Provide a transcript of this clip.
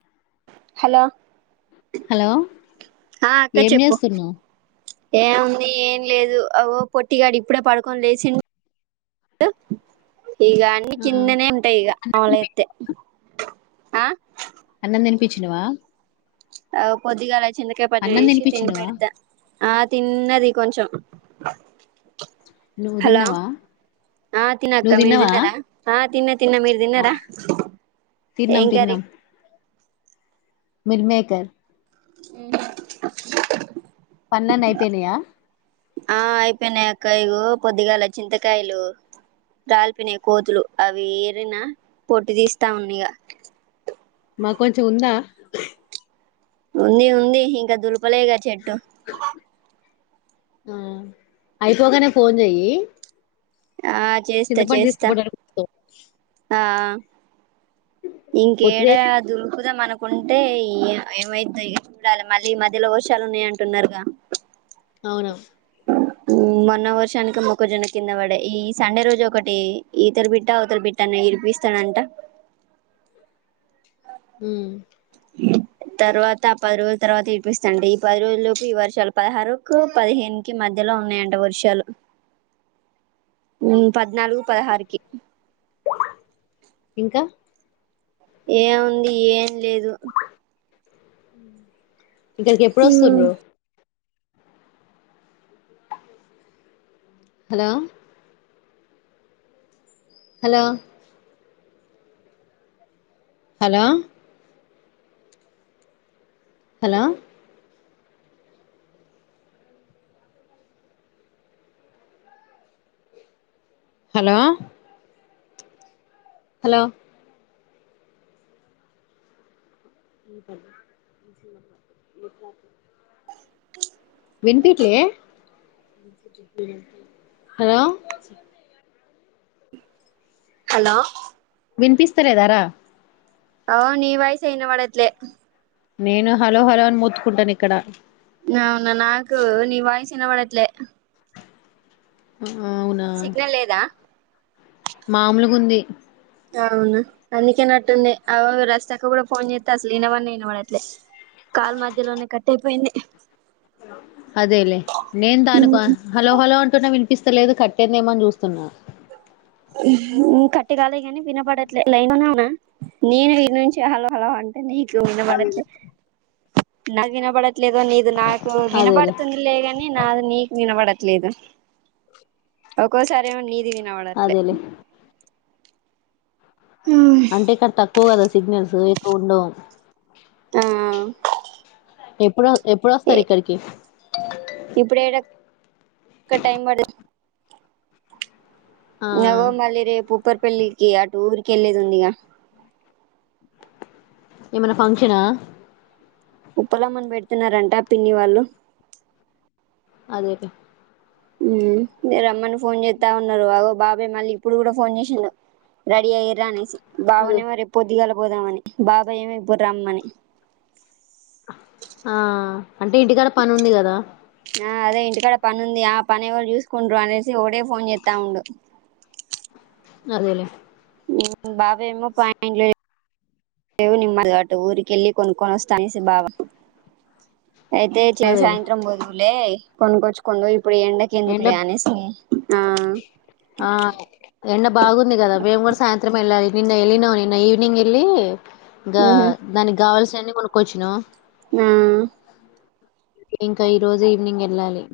hello hello ఆ అక్క ఏం చెప్పు చేస్తున్నా ఏముంది ఏం లేదు అగొ పొట్టిగాడు ఇప్పుడే పడుకొని లేచిం డు ఈగ అన్ని ఆ కిందనే ఉంటా ఈ ఆల అతే ఆ అన్నంద అనిపించినవా అవు పొదిగాాల చందకాయ పటసి తినిపించినవా తిబడద ఆ తిన్నది కొంచం నువ్వు హలో తిన్నావా ఆ తిన నువ్వు అక్క మీర్ తిన్నావా దన్నార ఆ తిన్న తిన్న మీర్ ఆ దన్నార తిన్నాం ఏం కర్రీ మిర్మేకర్ ఉహు [inaudible] పనులన్నీ అయిపోయినాయా ఆ అయిపోయినయి అక్కయిగ పొద్దిగాల చింతకాయలు రాలిపినయి కోతులు అవి ఏరినా పొట్టు తీస్తా ఉన్నా ఇగ మాకు కొంచెం ఉందా ఉంది ఉంది ఇంకా దు వలేగా చెటు ఆ అయిపోగానే ఫోన్ చెయ్యి ఆ చేస్తా చింతపండు చేస్తా తీసుకోపోవడానికి వస్తాం ఆ ఇంకడ పొట్టిదే అ దలుపుమనకు కుంటే ఏమైతు చూడాలి మళ్ళీ మధ్యలో వర్షాలు ఉన్నాయ అంటున్నారుగా అవును మొన్న వర్షానికి మొక్కజొన్న కింద పడే ఈ సండే రోజు ఒకటి ఇతర బిడ్ట్ట అతల బిడ్ట్ట అనే గిలిపిస్తాడంట ఉం తర్వాత ఆ పది రోజుల తర్వాత ఇనిపిస్త అంటే ఈ పది రోజు లోపు ఈ వర్షాలు పదహారుకు పదిహేను క మధ్యలో ఉన్నాయంట వర్షాలు ప నాలుగు పదహారుకి ఇంకా ఏముంది ఏం లేదు అ ఇక్కడికి ఎప్పుడు వస్తుండ్ర hello hello hello hello hello hello విన్పిట్లే హలో హలో వినిపిస్తలేదారా అవు నీ వయిసా ఇన్న వాడత్లే నేను హలో హలో అని మూతుకుంటాను ఇక్కడ అవునా నాకు నీ వయిసు ఎన్న పడట్లే అ సిగ్నల్ లేదా మామూలుగా ఉంది అవును అందుకేనట్టుంది అ రస్తక కూడా ఫోన్ చేస్తే అసలు వినవడిని వినవడట్లే కాల్ మధ్యలోనే కట్ అయిపోయింది అదేలే నేను దానికి హలో హలో అంటున్నా విన్ ఇపిస్తలేదు కట్టేందేమని చూస్తున్నా కట్టిగాల కాని వినపడట్లేదు లైన్న్నావునా నేను వీ నుంచి హలో హలావు అంటా నీకు వినబడట్లే నాగనా బా లేదో నీది నాకు అదేలే వినపడుతుంది లే కాని నాది నీకు వినపడ లేద ఒక్కోసారి ఏమో నీది వినవడది అదేలే అంటే ఇక్కడ తక్కువ కదా సిగ్నల్స్ ఎకు ఉండో ఆ ఎప్పుడు ఎప్పుడు వస్తారు ఇక్కడికి ఇంకా టైం పడుతూ ఆ నగోమలే రేపు ఉప్పర్పల్లికి ఆ టఊరికి వెళ్ళదు ఉంది ఇక ఏమనా ఫంక్షనా ఉప్పలమ్మన పెడుతున్నారంట పిన్ని వాళ్ళు అదే అదే మీర అమ్మను ఫోన్ చేస్తా ఉన్నారు అ బాబ అబే మళ్ళీ ఇప్పుడు కూడా ఫోన్ చేసిండు రెడీ అయ్యరా అనేసి అదే బావనే మరి పొద్దిగాల పోదామని బాబాయ ఏమో ఇప్పుడు రమ్మని ఆ అంటే ఇంటికాడ పని ఉంది కదా ఆ అదే ఇంటికాడ పని ఉంది ఆ పని ఎవళు చూసుకుంటారు అనేసి ఒకటే ఫోన్ చేస్తా ఉండు అదేలే బాబ ఏమో పం లే దేవు నిమ్ మగాటు ఊరికెళ్ కొనుకన స్థానిసి బాబ అయితే చి అదేలే సాయంత్రం వదువులే కొనుకొచ్చుకొండోయ్ ఎండ ఆ ఎండ బాగుందిగదా మేం గుడా సాయంత్రం ఎళ్ళాలి నిన్న ఎళ నవ నిన్న ఈవనింగ్ ఎి ఇకా మ్మ్ దానికి కావాల్సిన ఎన్ని కొనుగొచ్చినో ఉమ్ ఇంకా ఈ రోజు ఈవినింగ్ వెళ్ళాలి